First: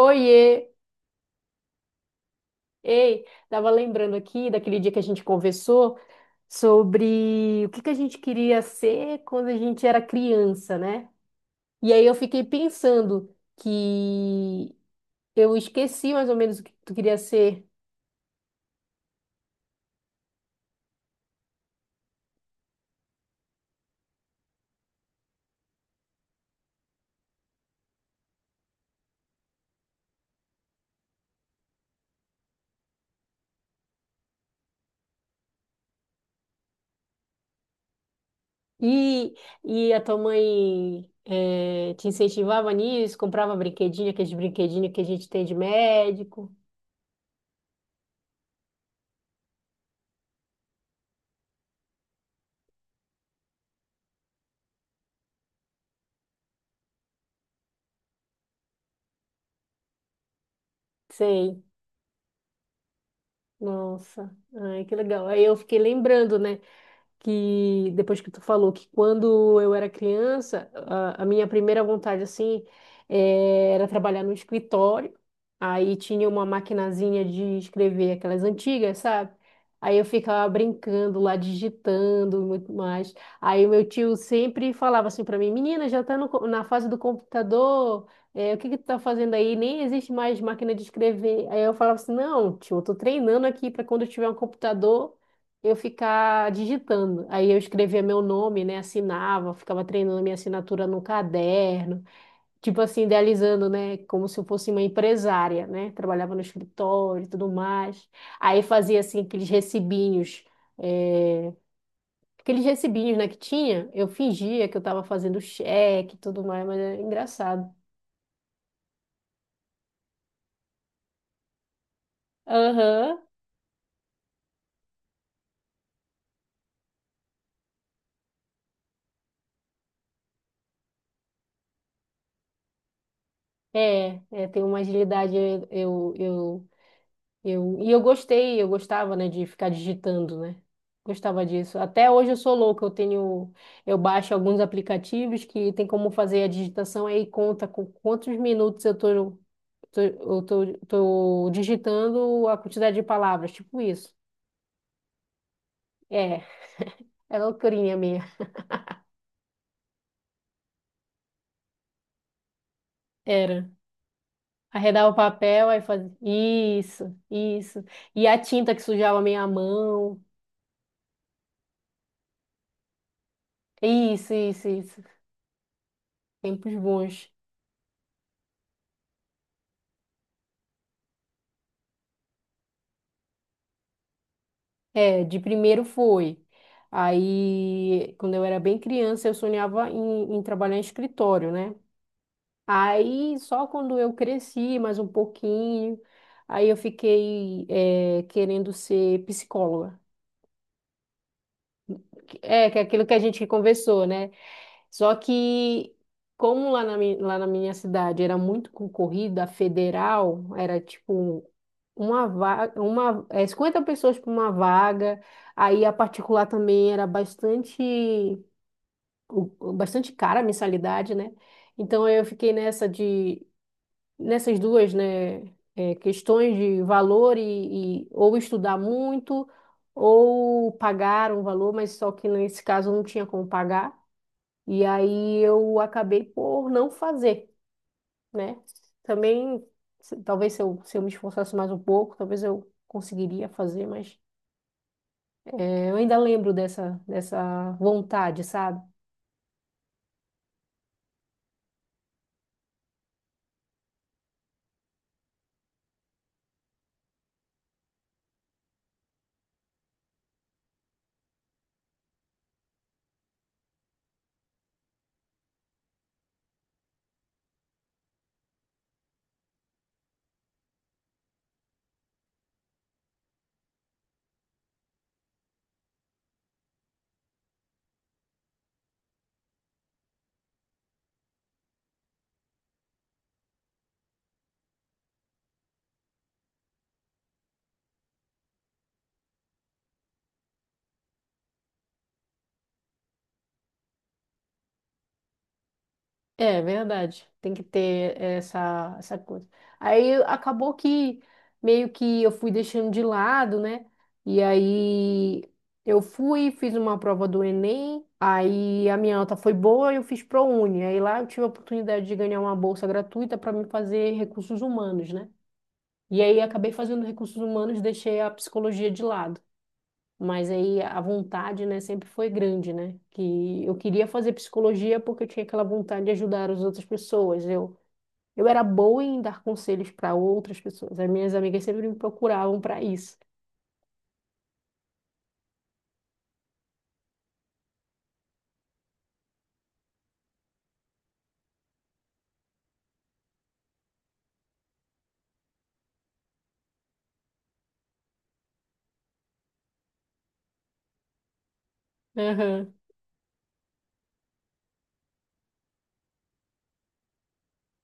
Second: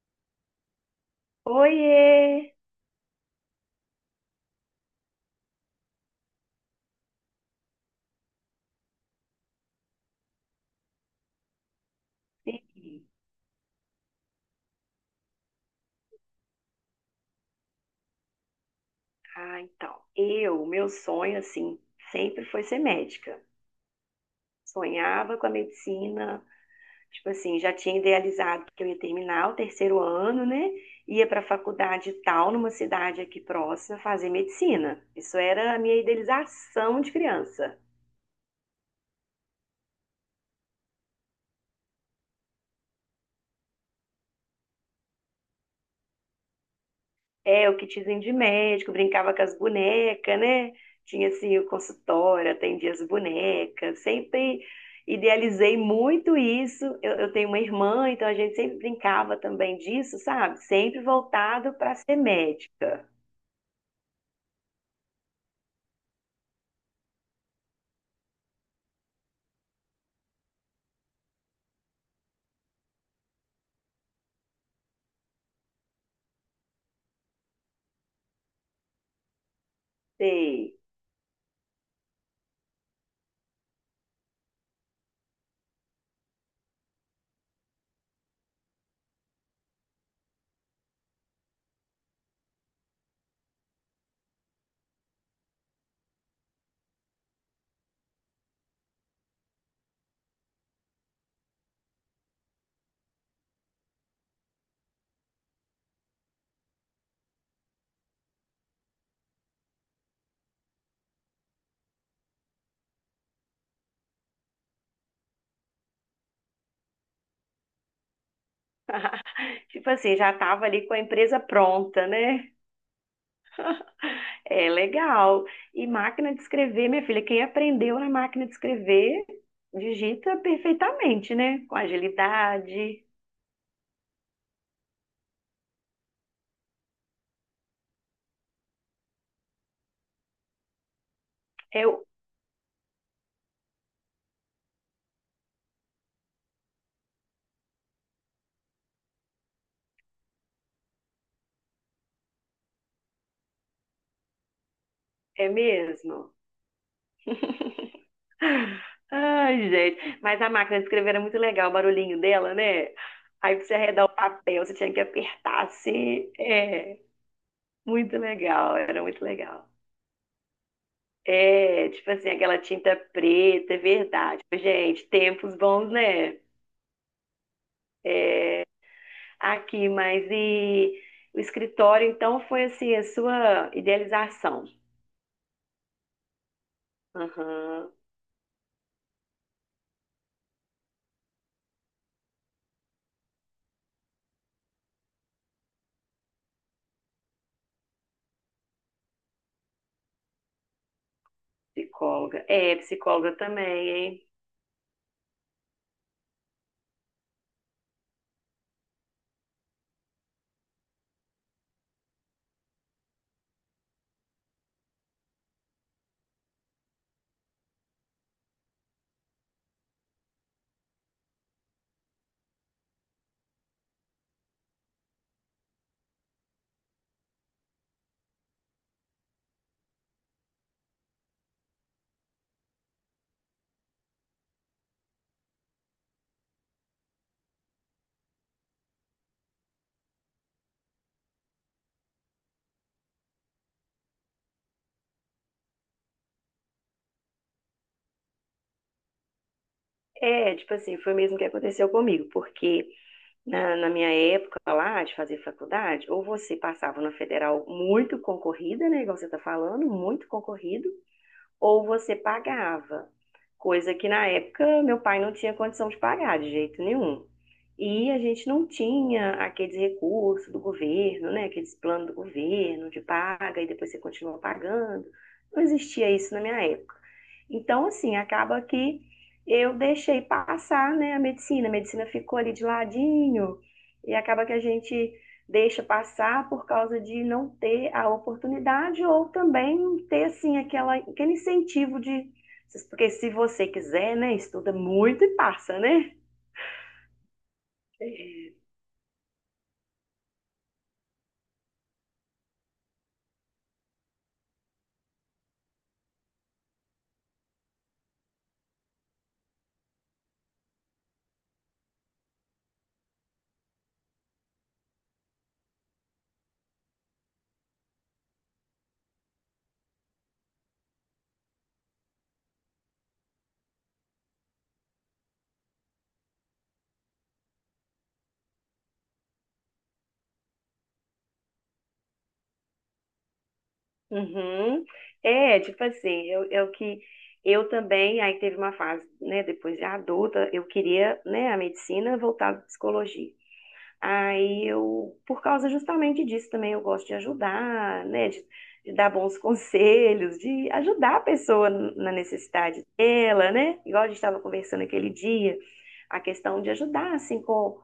Oiê! Oiê! Ei, tava lembrando aqui daquele dia que a gente conversou sobre o que que a gente queria ser quando a gente era criança, né? E aí eu fiquei Sim. pensando que eu esqueci mais ou menos o que tu queria ser. Ah, então, meu sonho, assim, sempre foi ser médica. Sonhava com a medicina, tipo assim, já tinha idealizado que eu ia terminar o terceiro ano, né? Ia para a faculdade tal, numa cidade aqui próxima, fazer medicina. Isso era a minha idealização de criança. E, e a tua mãe te incentivava nisso, comprava brinquedinho, aqueles brinquedinhos que a gente tem de médico. É, o kitzinho de médico, brincava com as bonecas, né? Tinha assim o consultório, atendia as bonecas, sempre idealizei muito isso. Eu tenho uma irmã, então a gente sempre brincava também disso, sabe? Sempre Sei. voltado para ser médica. Nossa, ai, que legal. Aí eu fiquei lembrando, né? Que depois que tu falou que quando eu era criança, a minha primeira vontade assim era trabalhar no escritório. Aí tinha uma maquinazinha de escrever aquelas antigas, sabe? Aí eu ficava Sei. brincando lá, digitando e muito mais. Aí o meu tio sempre falava assim para mim, menina, já tá no co- na fase do computador, o que que tu tá fazendo aí? Nem existe mais máquina de escrever. Aí eu falava assim, não, tio, eu tô treinando aqui para quando eu tiver um computador eu ficar digitando. Aí eu escrevia meu nome, né? Assinava, ficava treinando minha assinatura no caderno, tipo assim, idealizando, né? Como se eu fosse uma empresária, né? Trabalhava no escritório e tudo mais. Aí fazia assim aqueles recibinhos, é, aqueles recibinhos, né, que tinha, eu fingia que eu estava fazendo cheque e tudo mais, mas é engraçado. Tipo assim, já estava ali com a empresa pronta, né? Aham. É legal. E máquina de escrever, minha filha, quem aprendeu na máquina de escrever digita perfeitamente, né? Com agilidade. Tenho uma agilidade, eu gostei, eu gostava, né, de ficar digitando, né? Gostava disso. É, Até hoje eu sou louca, eu tenho, eu baixo alguns aplicativos que tem como fazer a digitação aí conta com quantos minutos eu tô, tô digitando a quantidade de palavras, tipo isso. é mesmo? É, é loucurinha minha. Ai, gente. Mas a máquina de escrever era muito legal, o barulhinho dela, né? Aí pra Era. você arredar o papel, você tinha que Arredava o apertar papel, aí fazia assim. É, isso, isso. muito E a tinta legal, que era sujava a muito minha legal. mão. É, tipo assim, aquela tinta preta, é Isso, verdade. isso, isso. Gente, tempos bons, né? Tempos bons. Aqui, mas e o escritório, então, foi assim, a sua idealização. É, de primeiro foi. Aham, Aí, quando eu era bem criança, eu sonhava em trabalhar em escritório, né? Aí, só quando eu cresci mais um pouquinho, aí eu fiquei, é, querendo ser psicóloga. psicóloga. É, É, que é aquilo que a psicóloga gente também, conversou, hein? né? Só que, como lá na, lá na minha cidade era muito concorrida, a federal, era tipo uma vaga, uma, é, 50 pessoas para uma vaga. Aí a particular também era bastante, bastante cara a mensalidade, né? Então eu fiquei nessa de, nessas duas, né, é, questões de valor e ou estudar muito ou pagar um valor, mas só que nesse caso eu não tinha como pagar. E aí eu acabei por não fazer, né? Também, talvez se eu me esforçasse mais um pouco, talvez eu conseguiria fazer, mas é, eu ainda lembro dessa vontade, sabe? É, tipo assim, foi mesmo que aconteceu comigo, porque na minha época lá de fazer faculdade, ou você passava na federal muito concorrida, né, igual você está falando, muito concorrido, ou você pagava, coisa que na época meu pai não tinha condição de pagar de jeito nenhum. E a gente não tinha aqueles recursos do governo, né? Aqueles planos do governo de paga e depois você continua pagando. Não existia isso na minha época. Então, assim, acaba que eu deixei passar, né, a medicina. A medicina ficou ali de ladinho e acaba que a gente deixa passar por causa de não ter a oportunidade ou também ter assim aquela, aquele incentivo de porque se você quiser, né, estuda muito e passa, né? É verdade, tem que ter essa coisa. Aí acabou que meio que eu fui deixando de lado, né? E aí eu fui, fiz uma prova do Enem, aí a minha nota foi boa e eu fiz ProUni. Aí lá eu tive a oportunidade de ganhar uma bolsa gratuita para me fazer recursos humanos, né? E aí acabei fazendo recursos humanos, deixei a psicologia de lado. Mas aí a vontade, né, sempre foi grande, né? Que eu queria fazer psicologia porque eu tinha aquela vontade de ajudar as outras pessoas. Eu era boa em dar conselhos para outras pessoas. As minhas amigas sempre me procuravam para isso. Uhum. É, tipo assim, eu que eu também, aí teve uma fase, né, depois de adulta, eu queria, né, a medicina voltada à psicologia. Aí eu, por causa justamente disso também, eu gosto de ajudar, né? De dar bons conselhos, de ajudar a pessoa na Aham. necessidade dela, né? Igual a gente estava conversando aquele dia, a questão de ajudar, assim, com.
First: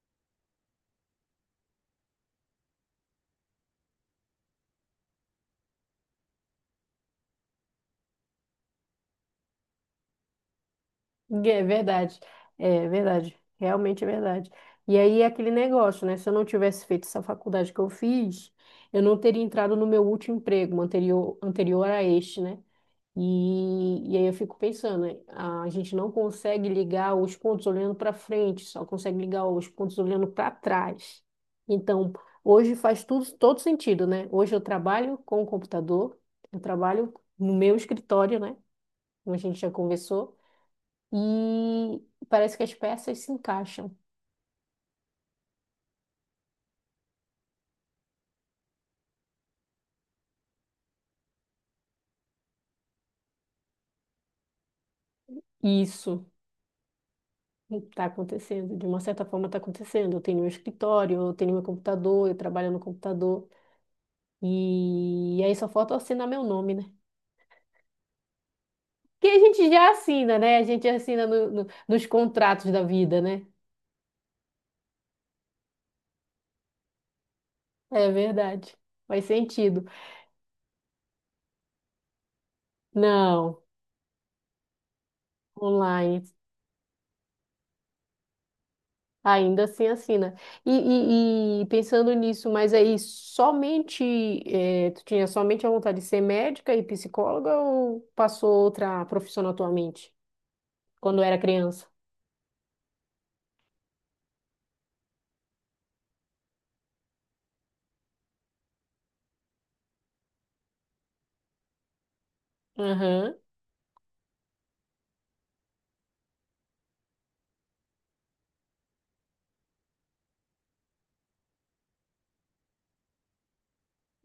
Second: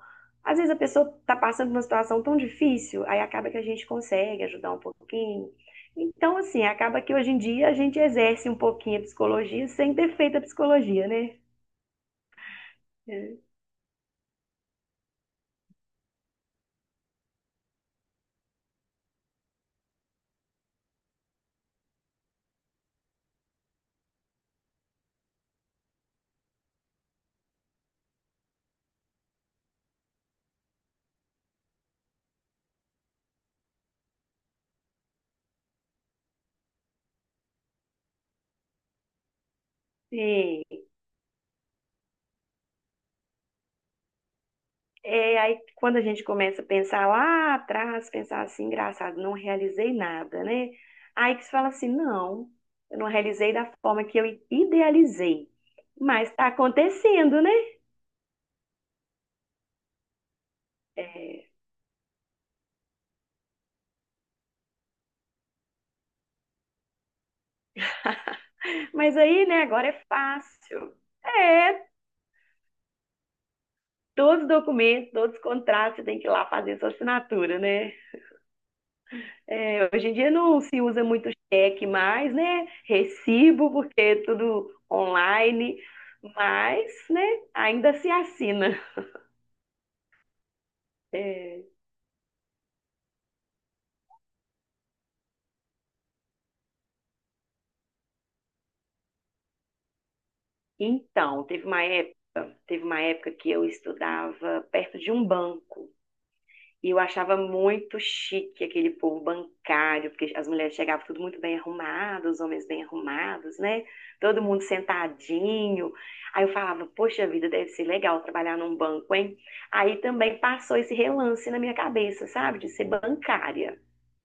Às vezes a pessoa está passando por uma situação tão difícil, aí acaba que a gente consegue ajudar um pouquinho. Então, assim, acaba que hoje em dia a gente exerce um pouquinho a psicologia sem ter feito a psicologia, né? É verdade. É verdade. É. Realmente é verdade. E aí é aquele negócio, né? Se eu não tivesse feito essa faculdade que eu fiz, eu não teria entrado no meu último emprego, anterior, anterior a este, né? E aí eu fico pensando, né, a gente não consegue ligar os pontos olhando para frente, só consegue ligar os pontos olhando para trás. Então, hoje faz tudo, todo sentido, né? Hoje eu trabalho com o computador, eu trabalho no meu escritório, né? Como a gente já conversou, Sim. e parece que as peças se encaixam. É, aí quando a gente começa a pensar lá atrás, pensar assim, engraçado, não realizei nada, né? Aí que você fala assim, não, eu não realizei da forma que eu idealizei, Isso mas tá acontecendo, né? está acontecendo, de uma certa forma está acontecendo. Eu tenho meu escritório, eu É, tenho meu computador, eu trabalho no computador, e aí só falta eu assinar meu nome, né? mas Que a aí, né, gente agora já é assina, né? A gente fácil. assina É, nos contratos da vida, né? todos os documentos, todos os contratos, você tem que ir lá fazer sua assinatura, né? É verdade. Faz sentido. É, hoje em dia não se usa muito cheque mais, né? Não, Recibo, porque é tudo online, online. mas, né, ainda se assina. Ainda assim assina. E, e- É, e pensando nisso, mas aí somente, tu tinha somente a vontade de ser médica e psicóloga ou passou outra profissão atualmente, quando era então, criança? Teve uma época que eu estudava perto de um banco e eu achava muito chique aquele povo bancário, porque as mulheres chegavam tudo muito bem arrumadas, os homens bem Aham. arrumados, né? Todo mundo sentadinho. Aí eu falava, poxa vida, deve ser legal trabalhar num banco, hein? Aí também passou esse relance na minha cabeça, sabe? De ser bancária.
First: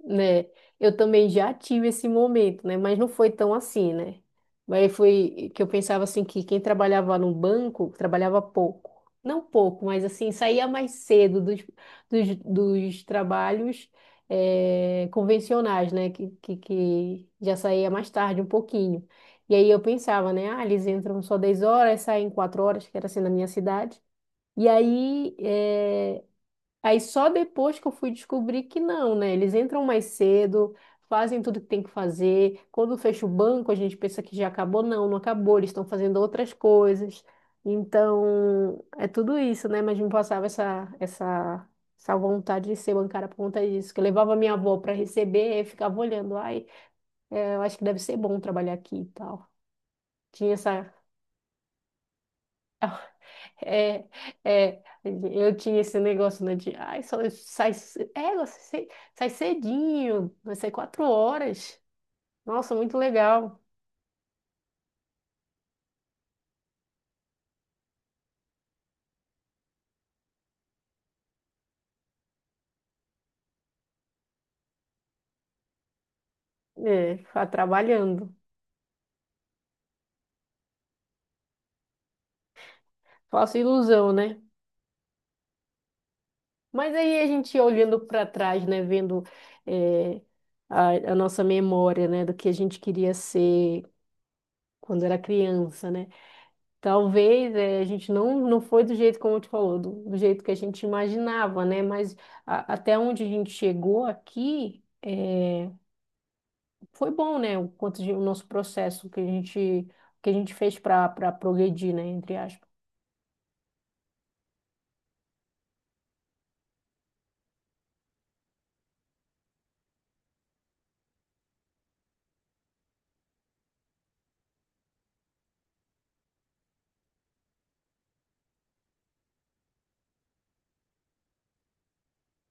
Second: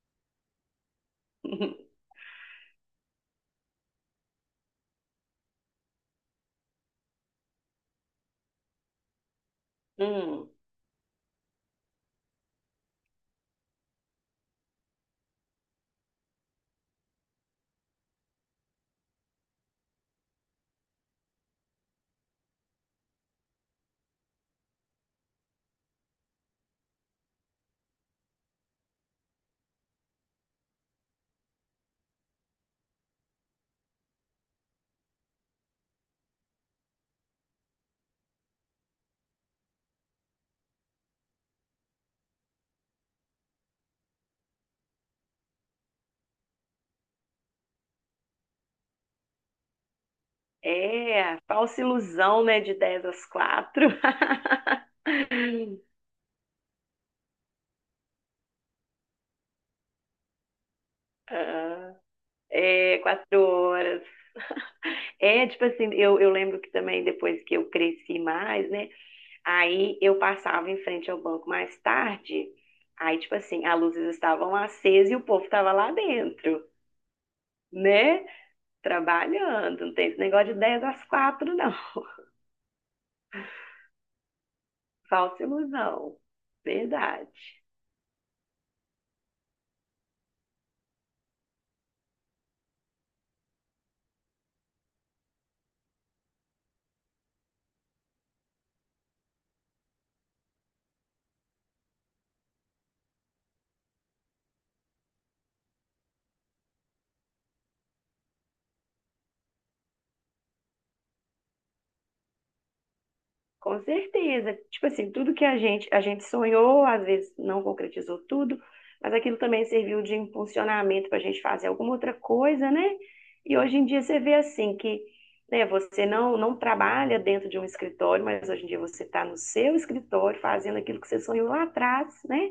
Né? Eu também já tive esse momento, né? Mas não foi tão assim, né? Mas foi que eu pensava assim que quem trabalhava no banco trabalhava pouco. Não pouco, mas assim, Hum, saía mais cedo dos trabalhos convencionais, né? Que já saía mais tarde um pouquinho. E aí eu pensava, né? Ah, eles entram só 10 horas, saem 4 horas, que era assim na minha cidade. E aí, aí só depois que eu fui descobrir que não, né? Eles entram mais cedo, fazem tudo que tem que fazer. Quando fecha o banco, a gente pensa que já acabou. Não, não acabou, eles estão fazendo outras coisas. Então, é tudo isso, né? Mas me passava essa vontade de ser bancária por conta disso. Que eu levava minha avó para receber e ficava olhando. Ai, é, eu acho que deve ser bom trabalhar aqui e tal. Tinha essa. é, falsa ilusão, né? De 10 às quatro. É, eu tinha esse negócio, né, de, ai, só sai, você sai, sai cedinho, vai sair quatro horas. Ah, Nossa, muito é, quatro legal. horas. É, tipo assim, eu lembro que também depois que eu cresci mais, né? Aí eu passava em frente ao banco mais tarde. Aí, tipo assim, as luzes estavam acesas e o povo estava lá dentro, É, tá né? trabalhando. Trabalhando. Não tem esse negócio de 10 às 4 não. Falsa ilusão, né? Falsa ilusão. Mas aí a gente Verdade. olhando para trás, né, vendo é, a nossa memória, né, do que a gente queria ser quando era criança, né? Talvez a gente não foi do jeito como tu falou, do jeito que a gente imaginava, né? Mas até onde a gente chegou aqui, foi bom, né? O quanto de, o nosso processo que a gente fez para progredir, né? Entre aspas. Com certeza. Tipo assim, tudo que a gente sonhou, às vezes não concretizou tudo, mas aquilo também serviu de impulsionamento para a gente fazer alguma outra coisa, né? E hoje em dia você vê assim que, né, você não, não trabalha dentro de um escritório, mas hoje em dia você está no seu escritório fazendo aquilo que você sonhou lá atrás, né?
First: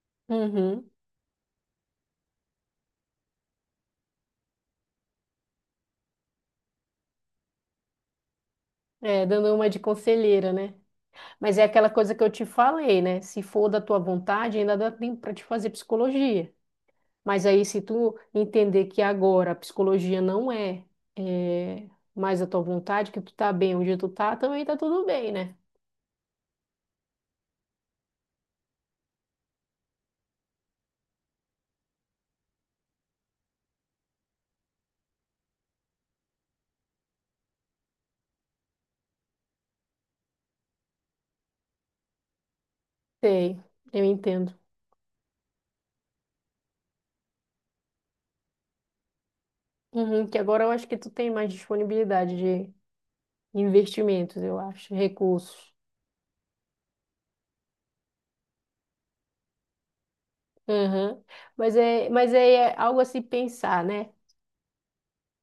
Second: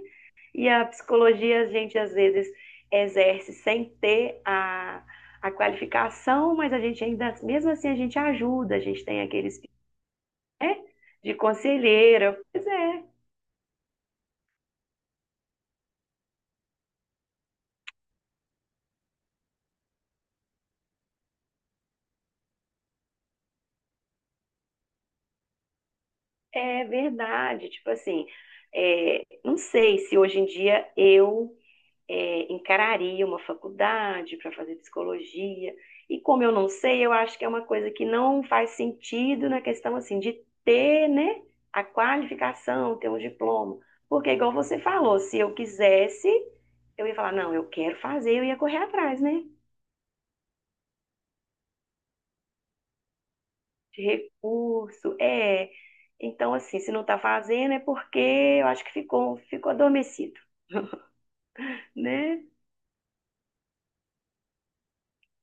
E a Uhum. psicologia a gente às vezes exerce sem ter a qualificação, mas a gente ainda, mesmo assim, a gente ajuda, a gente tem É, dando aqueles uma de conselheira, né? é, de Mas é aquela coisa que eu conselheira. te Pois falei, é, né? Se for da tua vontade, ainda dá tempo para te fazer psicologia. Mas aí, se tu entender que agora a psicologia não é, mais a tua vontade, que tu tá bem onde tu tá, também tá tudo bem, né? é verdade. Tipo assim, é, não sei se hoje em dia eu é, encararia uma faculdade para fazer psicologia. E como eu não sei, eu acho que é uma coisa que não faz sentido na questão assim de ter, né, a qualificação, ter um Sei, diploma. eu Porque, igual entendo. você falou, se eu quisesse, eu ia falar, não, eu quero fazer, eu ia correr atrás, né? Uhum, que agora eu acho que tu tem mais disponibilidade de De investimentos, eu acho, recurso. É. recursos. Então, assim, se não está fazendo é porque eu acho que ficou, ficou adormecido, Uhum. Mas é, mas né? é algo a se pensar, né?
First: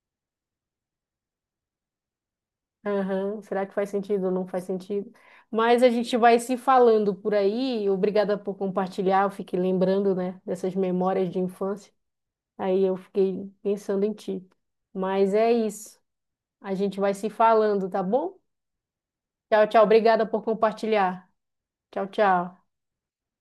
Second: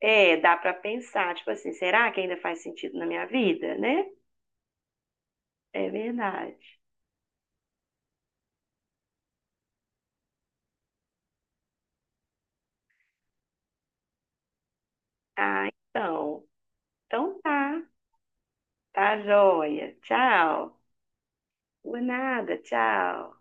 É, dá para pensar, tipo assim, será que ainda faz sentido na minha Aham, será que vida, faz né? sentido ou não faz sentido? Mas a É gente vai se verdade. falando por aí. Obrigada por compartilhar. Eu fiquei lembrando, né, dessas memórias de infância. Aí eu fiquei pensando em ti. Mas é Ah, isso. então. A gente vai se Então tá. falando, tá bom? Tá Tchau, tchau. joia. Obrigada por Tchau. compartilhar. Por Tchau, nada, tchau. tchau.